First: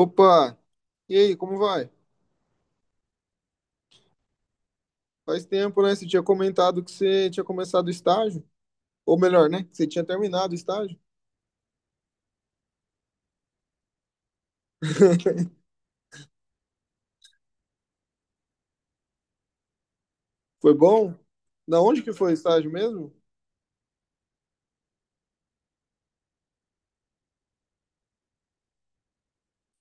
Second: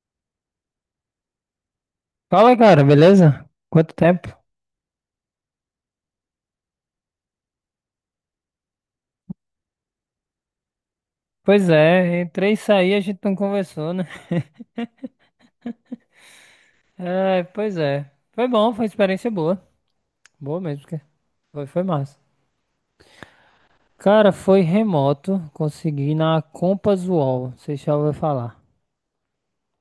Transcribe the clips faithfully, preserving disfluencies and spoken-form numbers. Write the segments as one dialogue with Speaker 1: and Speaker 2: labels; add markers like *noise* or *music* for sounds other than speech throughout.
Speaker 1: Opa! E aí, como vai?
Speaker 2: Fala, cara, beleza? Quanto tempo?
Speaker 1: Faz tempo, né? Você tinha comentado que você tinha começado o estágio. Ou melhor, né? Que você tinha terminado o estágio.
Speaker 2: Pois é, entrei e saí, a gente não conversou, né?
Speaker 1: *laughs*
Speaker 2: É, pois é. Foi bom, foi experiência boa. Boa
Speaker 1: Foi
Speaker 2: mesmo, que
Speaker 1: bom?
Speaker 2: foi,
Speaker 1: Da
Speaker 2: foi
Speaker 1: onde que
Speaker 2: massa.
Speaker 1: foi o estágio mesmo?
Speaker 2: Cara, foi remoto, consegui na Compass UOL, você já ouviu falar.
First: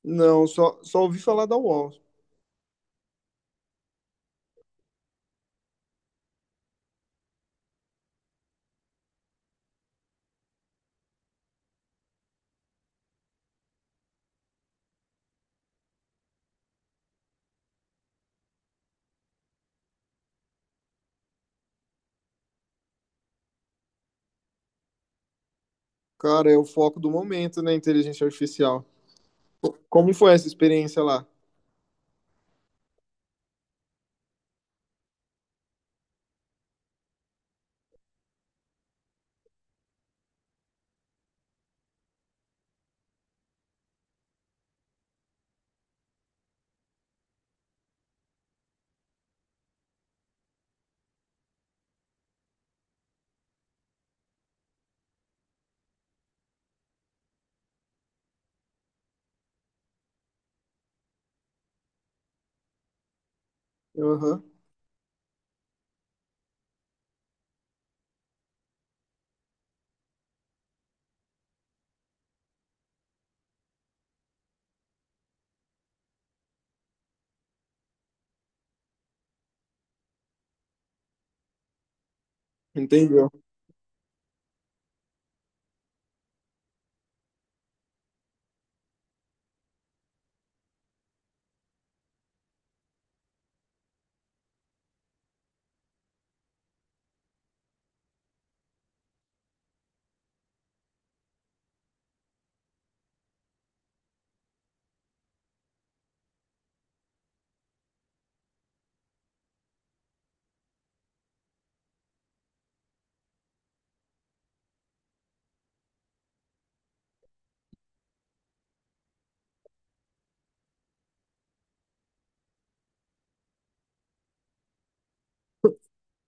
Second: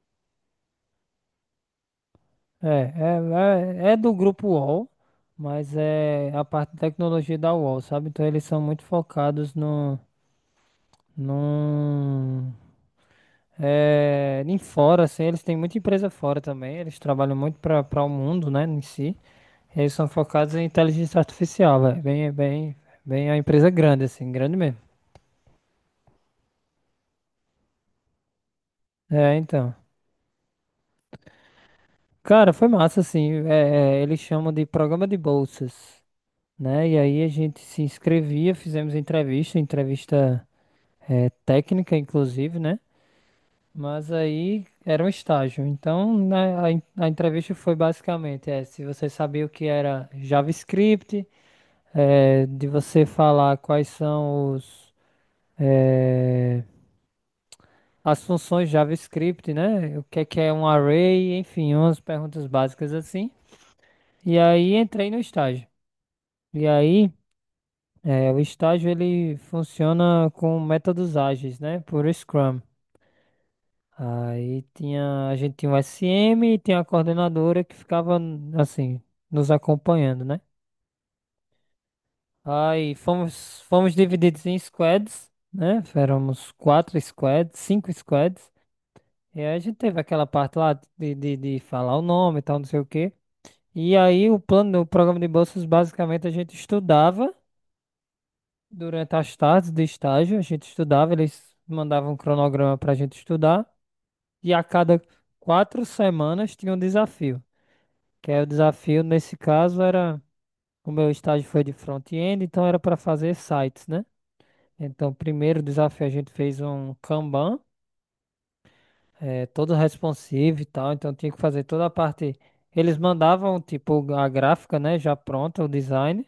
Speaker 1: Não, só, só ouvi falar da U O L.
Speaker 2: É, é, é, é do grupo UOL, mas é a parte de tecnologia da UOL, sabe? Então eles são muito focados no, num, É, em fora, assim, eles têm muita empresa fora também. Eles trabalham muito para para o mundo, né, em si. Eles são focados em inteligência artificial, velho. Bem, bem, bem a empresa grande, assim, grande mesmo.
Speaker 1: Cara, é o foco do momento, né? Inteligência artificial.
Speaker 2: É, então.
Speaker 1: Como foi essa experiência lá?
Speaker 2: Cara, foi massa, assim. É, é, eles chamam de programa de bolsas, né? E aí a gente se inscrevia, fizemos entrevista, entrevista é, técnica, inclusive, né? Mas aí era um estágio. Então, na, a, en- a entrevista foi basicamente é, se você sabia o que era JavaScript, é, de você falar quais são os, é, as funções JavaScript, né? O que é que é um array, enfim, umas perguntas básicas assim. E
Speaker 1: Aham,
Speaker 2: aí entrei no estágio. E aí, é, o estágio ele funciona com métodos ágeis, né? Por Scrum. Aí tinha, a gente tinha um S M e tinha a coordenadora que ficava assim, nos acompanhando, né? Aí
Speaker 1: entendeu.
Speaker 2: fomos, fomos divididos em squads, né? Éramos quatro squads, cinco squads. E aí a gente teve aquela parte lá de, de, de falar o nome e tal, não sei o quê. E aí o plano, o programa de bolsas, basicamente a gente estudava durante as tardes de estágio, a gente estudava, eles mandavam um cronograma pra gente estudar. E a cada quatro semanas tinha um desafio. Que aí o desafio nesse caso era, o meu estágio foi de front-end, então era para fazer sites, né? Então, primeiro desafio a gente fez um Kanban, eh, todo responsive e tal, então tinha que fazer toda a parte. Eles mandavam, tipo, a gráfica, né, já pronta, o design,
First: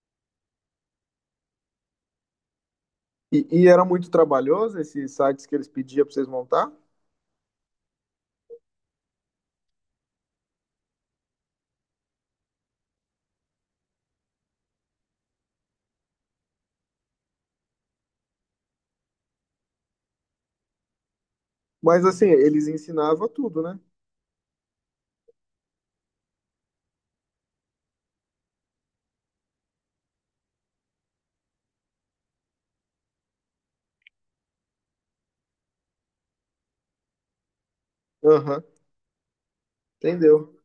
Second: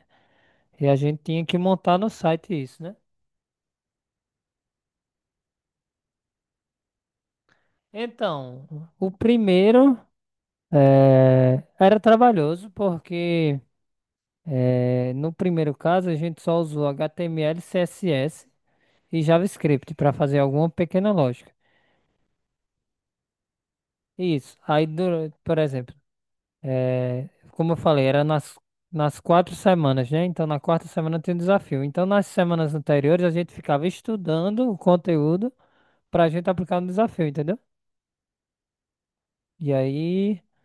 Speaker 2: e a gente tinha que montar no site isso, né?
Speaker 1: E, e era muito trabalhoso esses sites que eles pediam pra vocês montar?
Speaker 2: Então, o primeiro eh, era trabalhoso, porque eh, no primeiro caso a gente só usou H T M L e C S S, e JavaScript para fazer alguma pequena lógica.
Speaker 1: Mas assim, eles ensinavam tudo, né?
Speaker 2: Isso. Aí, dura- por exemplo, eh, como eu falei, era nas, nas quatro semanas, né? Então, na quarta semana tem um desafio. Então, nas semanas anteriores, a gente ficava estudando o conteúdo para a gente aplicar no desafio, entendeu?
Speaker 1: Aham,
Speaker 2: E aí,
Speaker 1: entendeu.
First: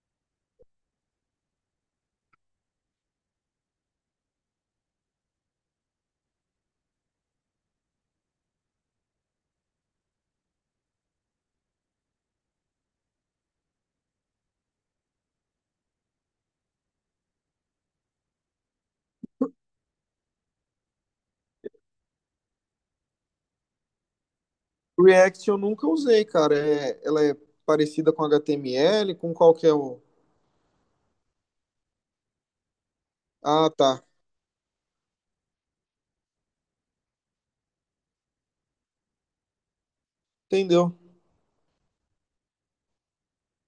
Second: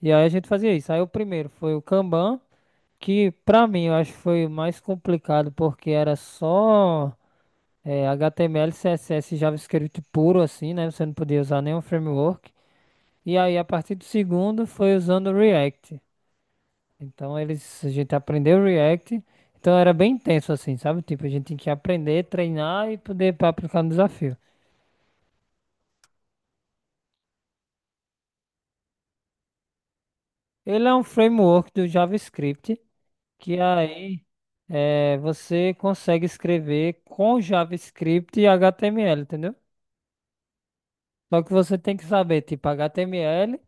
Speaker 2: e aí a gente fazia isso. Aí, o primeiro foi o Kanban, que para mim eu acho que foi o mais complicado, porque era só. eh, H T M L, C S S e JavaScript puro assim, né? Você não podia usar nenhum framework. E aí, a partir do segundo, foi usando o React. Então, eles, a gente aprendeu o React. Então, era bem intenso, assim, sabe? Tipo, a gente tinha que aprender, treinar e poder pra aplicar no desafio.
Speaker 1: React eu nunca usei, cara. É, ela é parecida com H T M L, com qual que é o...
Speaker 2: Ele é um framework do JavaScript, que
Speaker 1: Ah, tá.
Speaker 2: aí é, você consegue escrever com JavaScript e H T M L, entendeu?
Speaker 1: Entendeu?
Speaker 2: Só que você tem que saber, tipo, H T M L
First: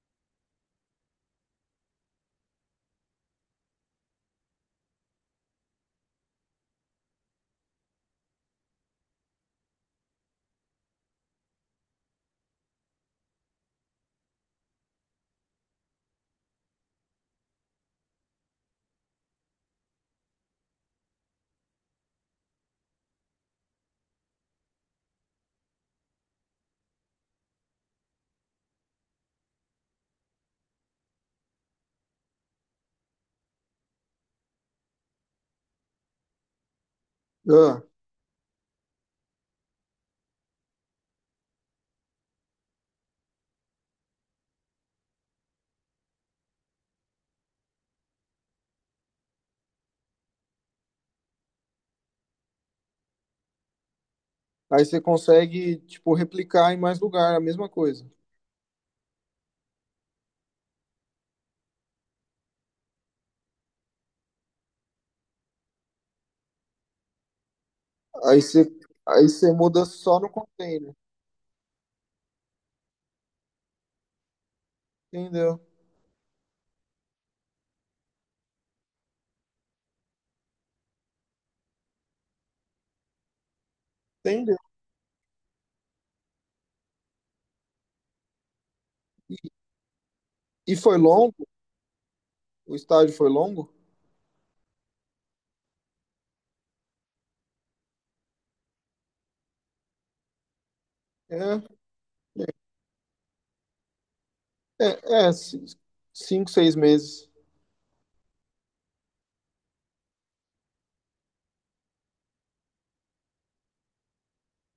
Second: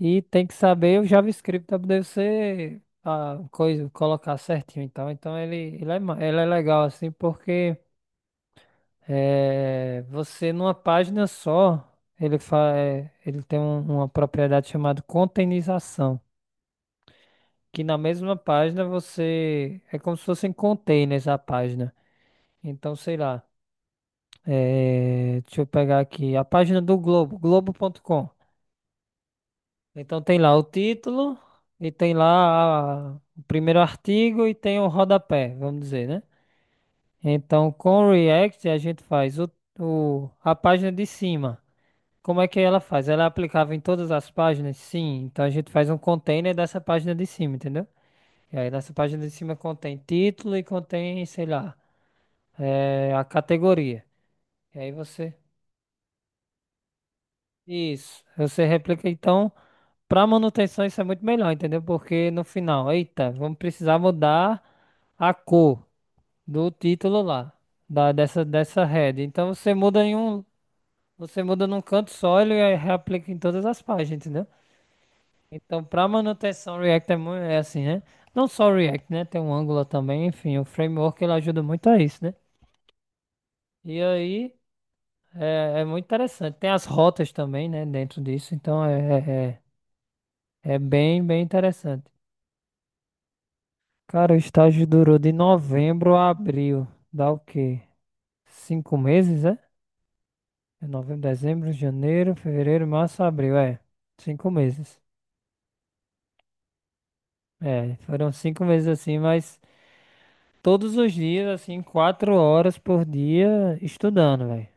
Speaker 2: e tem que saber o JavaScript para poder você a coisa colocar certinho. Então, então ele, ele, é, ma- ele é legal assim porque eh, você numa página só ele fa, eh, ele tem um- uma propriedade chamada containerização, que na mesma página você é como se fossem containers a página. Então, sei lá, eh, deixa eu pegar aqui a página do Globo, globo.com. Então tem lá o título e tem lá a- o primeiro artigo e tem o rodapé, vamos dizer, né? Então
Speaker 1: Ah,
Speaker 2: com o React a gente faz o, o- a página de cima. Como é que ela faz? Ela é aplicável em todas as páginas? Sim. Então a gente faz um container dessa página de cima, entendeu? E aí nessa página de cima contém título e contém, sei lá, eh, a categoria. E
Speaker 1: aí
Speaker 2: aí
Speaker 1: você
Speaker 2: você.
Speaker 1: consegue, tipo, replicar em mais lugar, a mesma coisa.
Speaker 2: Isso. Você replica então. Pra manutenção isso é muito melhor, entendeu? Porque no final, eita, vamos precisar mudar a cor do título lá, da,
Speaker 1: Aí
Speaker 2: dessa,
Speaker 1: você,
Speaker 2: dessa head.
Speaker 1: aí você
Speaker 2: Então você
Speaker 1: muda
Speaker 2: muda em
Speaker 1: só no
Speaker 2: um,
Speaker 1: container.
Speaker 2: você muda num canto só ele aí reaplica em todas as páginas, entendeu?
Speaker 1: Entendeu?
Speaker 2: Então pra manutenção React é, mu- é assim, né? Não só o React, né? Tem um Angular também, enfim, o framework ele ajuda muito a isso, né? E aí
Speaker 1: Entendeu?
Speaker 2: é, é muito interessante. Tem as rotas também, né? Dentro disso, então é,
Speaker 1: E,
Speaker 2: é, é
Speaker 1: e
Speaker 2: é
Speaker 1: foi
Speaker 2: bem, bem
Speaker 1: longo?
Speaker 2: interessante.
Speaker 1: O estágio foi longo?
Speaker 2: Cara, o estágio durou de novembro a abril. Dá o quê? Cinco meses, é? É novembro, dezembro,
Speaker 1: É,
Speaker 2: janeiro, fevereiro, março, abril. É, cinco meses.
Speaker 1: é, é, ci- cinco, seis meses.
Speaker 2: É, foram cinco meses assim, mas todos os dias, assim, quatro horas por dia estudando, velho.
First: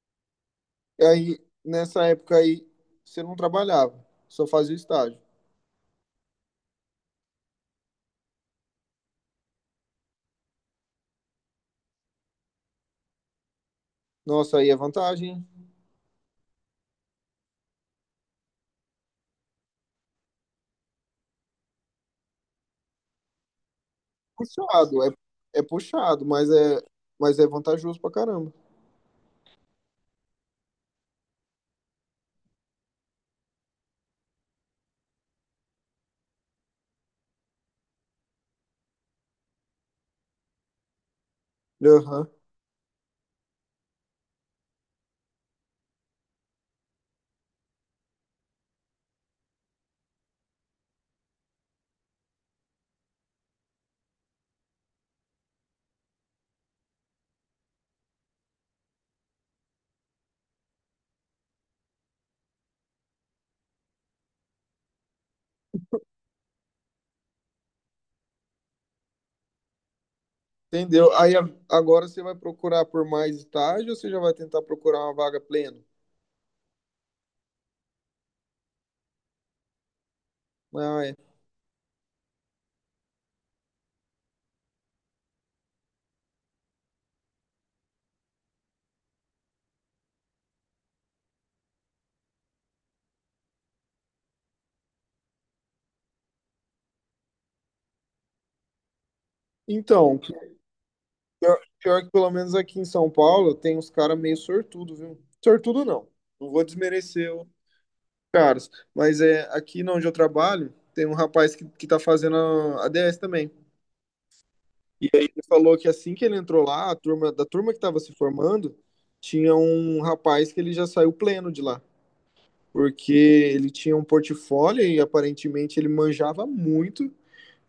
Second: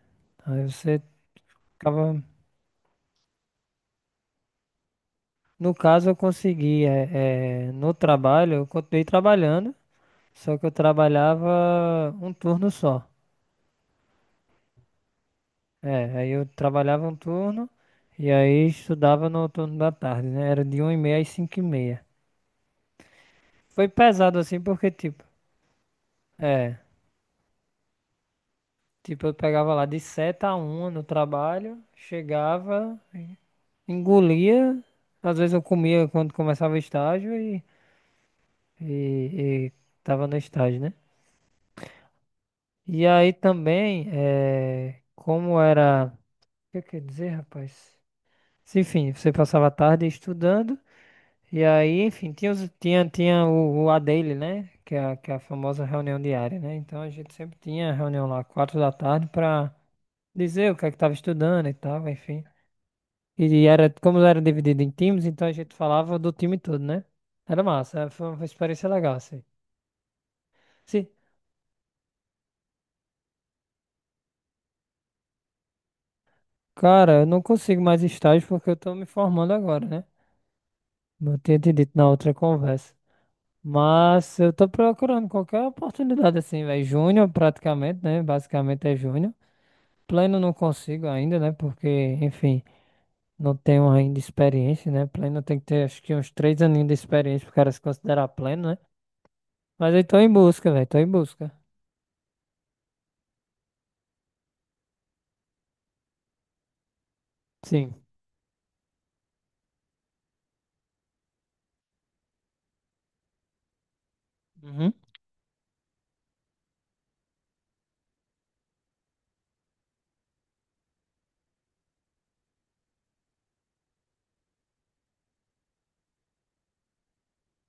Speaker 2: Aí você
Speaker 1: E aí, nessa
Speaker 2: ficava.
Speaker 1: época aí, você não trabalhava, só fazia o estágio.
Speaker 2: No caso, eu consegui, é, é, no trabalho, eu continuei trabalhando, só que eu trabalhava um turno só.
Speaker 1: Nossa, aí é vantagem,
Speaker 2: É, aí eu trabalhava um turno e aí estudava no turno da tarde, né? Era de uma e meia às cinco e meia. Foi pesado assim porque,
Speaker 1: puxado, é,
Speaker 2: tipo,
Speaker 1: é puxado, mas
Speaker 2: é,
Speaker 1: é, mas é vantajoso pra caramba.
Speaker 2: tipo, eu pegava lá de sete a uma no trabalho, chegava, engolia, às vezes eu comia quando começava o estágio e, e, e, tava no estágio, né?
Speaker 1: Aham.
Speaker 2: E aí também, é, como era, o que eu quero dizer, rapaz? Se, Enfim, você passava a tarde estudando. E aí, enfim, tinha, os- tinha, tinha o, o A dele, né? Que é, a- que é a famosa reunião diária, né? Então a gente sempre tinha reunião lá, quatro da tarde, pra dizer o que é que tava estudando e tal, enfim. E era, como era dividido em times, então a gente falava do time todo, né? Era massa, é, foi uma experiência legal, assim. Sim,
Speaker 1: Entendeu? Aí a- agora você vai procurar por mais estágio ou você já vai tentar procurar uma vaga plena?
Speaker 2: cara, eu não consigo mais estágio porque eu tô me formando agora, né?
Speaker 1: Ah, é.
Speaker 2: Não tinha te dito na outra conversa. Mas eu tô procurando qualquer oportunidade, assim, velho. Júnior praticamente, né? Basicamente é júnior. Pleno não consigo ainda, né? Porque, enfim, não tenho ainda experiência, né? Pleno tem que ter, acho que uns três aninhos de experiência pro cara se considerar pleno, né? Mas eu tô
Speaker 1: Então,
Speaker 2: em busca, velho. Tô em busca.
Speaker 1: pior, pior que pelo menos aqui em São Paulo tem uns caras meio sortudo, viu? Sortudo não. Não vou desmerecer os
Speaker 2: Sim.
Speaker 1: caras. Mas é aqui onde eu trabalho, tem um rapaz que, que tá fazendo a a ADS também.
Speaker 2: Uhum.
Speaker 1: E aí ele falou que assim que ele entrou lá, a turma, da turma que estava se formando, tinha um rapaz que ele já saiu pleno de lá, porque ele tinha um portfólio e aparentemente ele manjava muito,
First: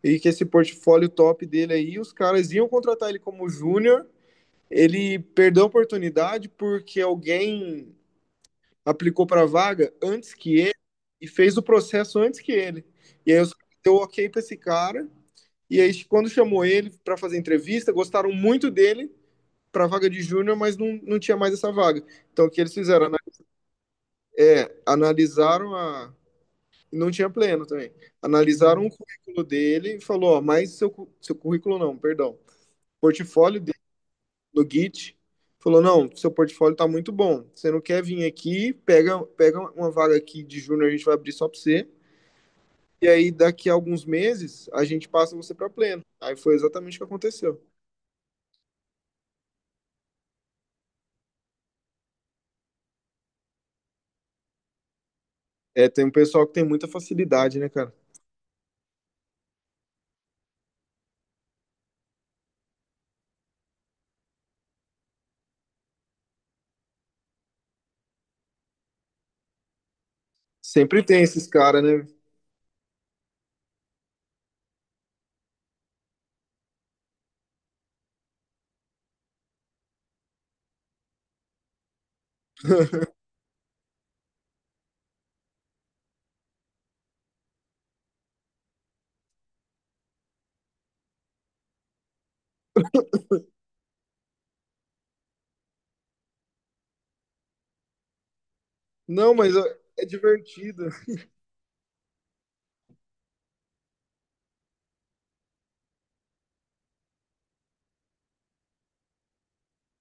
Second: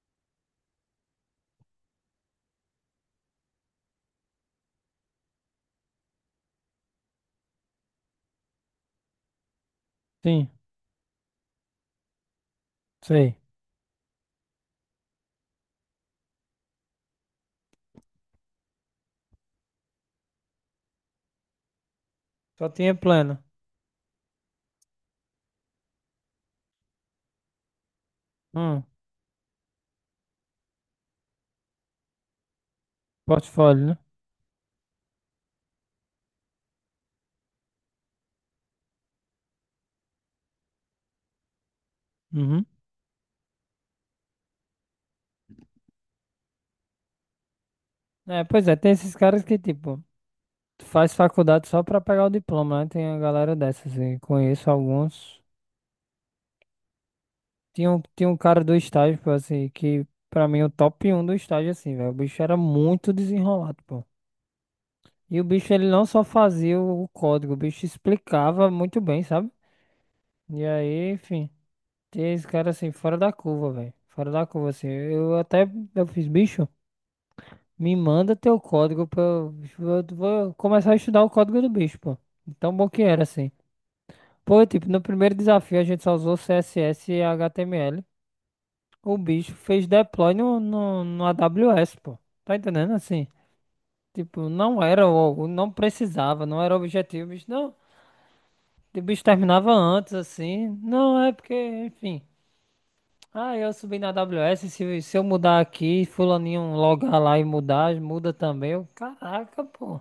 Speaker 1: e que esse portfólio top dele aí, os caras iam contratar ele como júnior, ele perdeu a oportunidade porque alguém aplicou para a vaga antes
Speaker 2: Sim.
Speaker 1: que ele e fez o processo antes que ele. E
Speaker 2: Sei.
Speaker 1: aí os caras deu ok para esse cara, e aí quando chamou ele para fazer entrevista, gostaram muito dele para a vaga de júnior, mas não, não tinha mais essa vaga. Então, o que
Speaker 2: Só
Speaker 1: eles
Speaker 2: tinha
Speaker 1: fizeram?
Speaker 2: pleno.
Speaker 1: É, analisaram a. Não tinha pleno também.
Speaker 2: Hum.
Speaker 1: Analisaram o currículo dele e falou: ó, mas seu, seu currículo não, perdão. Portfólio dele
Speaker 2: Portfólio, né?
Speaker 1: no Git. Falou: não, seu portfólio tá muito bom. Você não quer vir aqui, pega, pega uma vaga aqui de júnior, a gente vai abrir só para você.
Speaker 2: Uhum.
Speaker 1: E aí, daqui a alguns meses, a gente passa você para pleno. Aí foi exatamente o que aconteceu.
Speaker 2: É, pois é. Tem esses caras que, tipo, faz faculdade só pra pegar o diploma, né? Tem a galera dessas. E conheço alguns.
Speaker 1: É, tem um pessoal que tem muita facilidade, né,
Speaker 2: Tinha
Speaker 1: cara?
Speaker 2: um, tinha um cara do estágio, pô, assim, que pra mim é o top um do estágio, assim, velho. O bicho era muito desenrolado, pô. E o bicho, ele não só fazia o código, o bicho explicava muito bem, sabe? E
Speaker 1: Sempre
Speaker 2: aí,
Speaker 1: tem esses
Speaker 2: enfim,
Speaker 1: caras, né?
Speaker 2: tem esse cara assim, fora da curva, velho. Fora da curva, assim. Eu até, eu fiz, bicho, me manda teu código pra eu, eu vou começar a estudar o código do bicho, pô. Tão bom que era, assim. Pô, tipo, no primeiro desafio a gente só usou C S S e H T M L. O bicho fez deploy no, no, no A W S, pô. Tá entendendo? Assim, tipo, não era, o- não precisava, não era o objetivo, bicho, não. O bicho
Speaker 1: Não, mas ó,
Speaker 2: terminava
Speaker 1: é
Speaker 2: antes, assim.
Speaker 1: divertido,
Speaker 2: Não, é porque, enfim. Ah, eu subi na A W S, se, se, eu mudar aqui, fulaninho logar lá e mudar, muda também. Eu, caraca, pô.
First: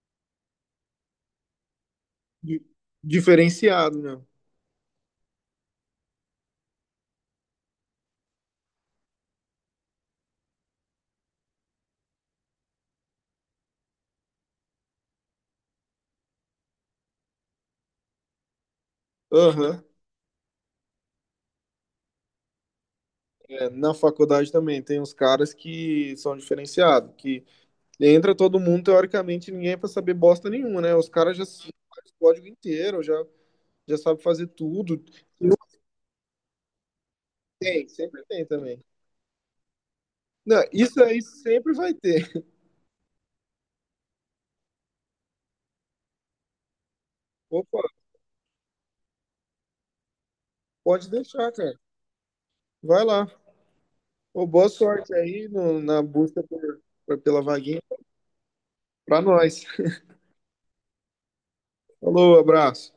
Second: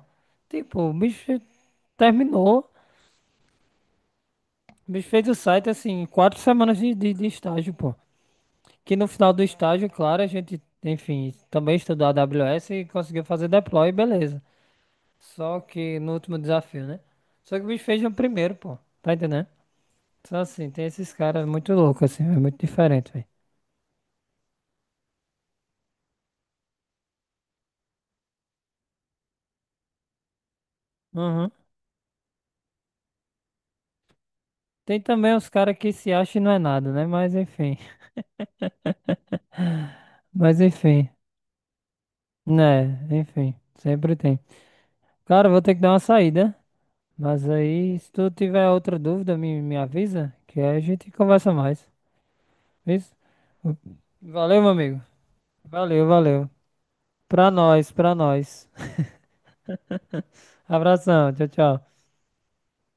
Speaker 2: Tipo, o bicho
Speaker 1: di-
Speaker 2: terminou.
Speaker 1: diferenciado, né?
Speaker 2: O bicho fez o site, assim, em quatro semanas de, de, de estágio, pô. Que no final do estágio, claro, a gente, enfim, também estudou a AWS e conseguiu fazer deploy, beleza. Só que no último desafio, né? Só que o bicho fez no primeiro, pô. Tá entendendo?
Speaker 1: Aham.
Speaker 2: Só assim, tem esses caras muito loucos, assim, é muito diferente, velho.
Speaker 1: É, na faculdade também tem uns caras que são diferenciados, que entra todo mundo, teoricamente, ninguém é pra saber bosta nenhuma, né? Os caras já
Speaker 2: Uhum.
Speaker 1: sabem o código inteiro, já, já sabem fazer
Speaker 2: Tem
Speaker 1: tudo.
Speaker 2: também os
Speaker 1: E não
Speaker 2: caras que se acham e não é nada, né? Mas enfim.
Speaker 1: tem, sempre tem também.
Speaker 2: Mas
Speaker 1: Não, isso
Speaker 2: enfim.
Speaker 1: aí sempre vai ter.
Speaker 2: Né, enfim. Sempre tem. Cara, eu vou ter que dar uma saída. Mas
Speaker 1: Opa,
Speaker 2: aí, se tu tiver outra dúvida, me, me avisa, que aí a
Speaker 1: pode
Speaker 2: gente
Speaker 1: deixar,
Speaker 2: conversa
Speaker 1: cara.
Speaker 2: mais.
Speaker 1: Vai
Speaker 2: Isso?
Speaker 1: lá. Ô,
Speaker 2: Valeu,
Speaker 1: boa
Speaker 2: meu amigo.
Speaker 1: sorte aí no- na
Speaker 2: Valeu,
Speaker 1: busca
Speaker 2: valeu.
Speaker 1: por- por- pela
Speaker 2: Pra
Speaker 1: vaguinha
Speaker 2: nós, pra nós. *laughs*
Speaker 1: pra nós.
Speaker 2: Abração, tchau, tchau.
Speaker 1: Falou, abraço.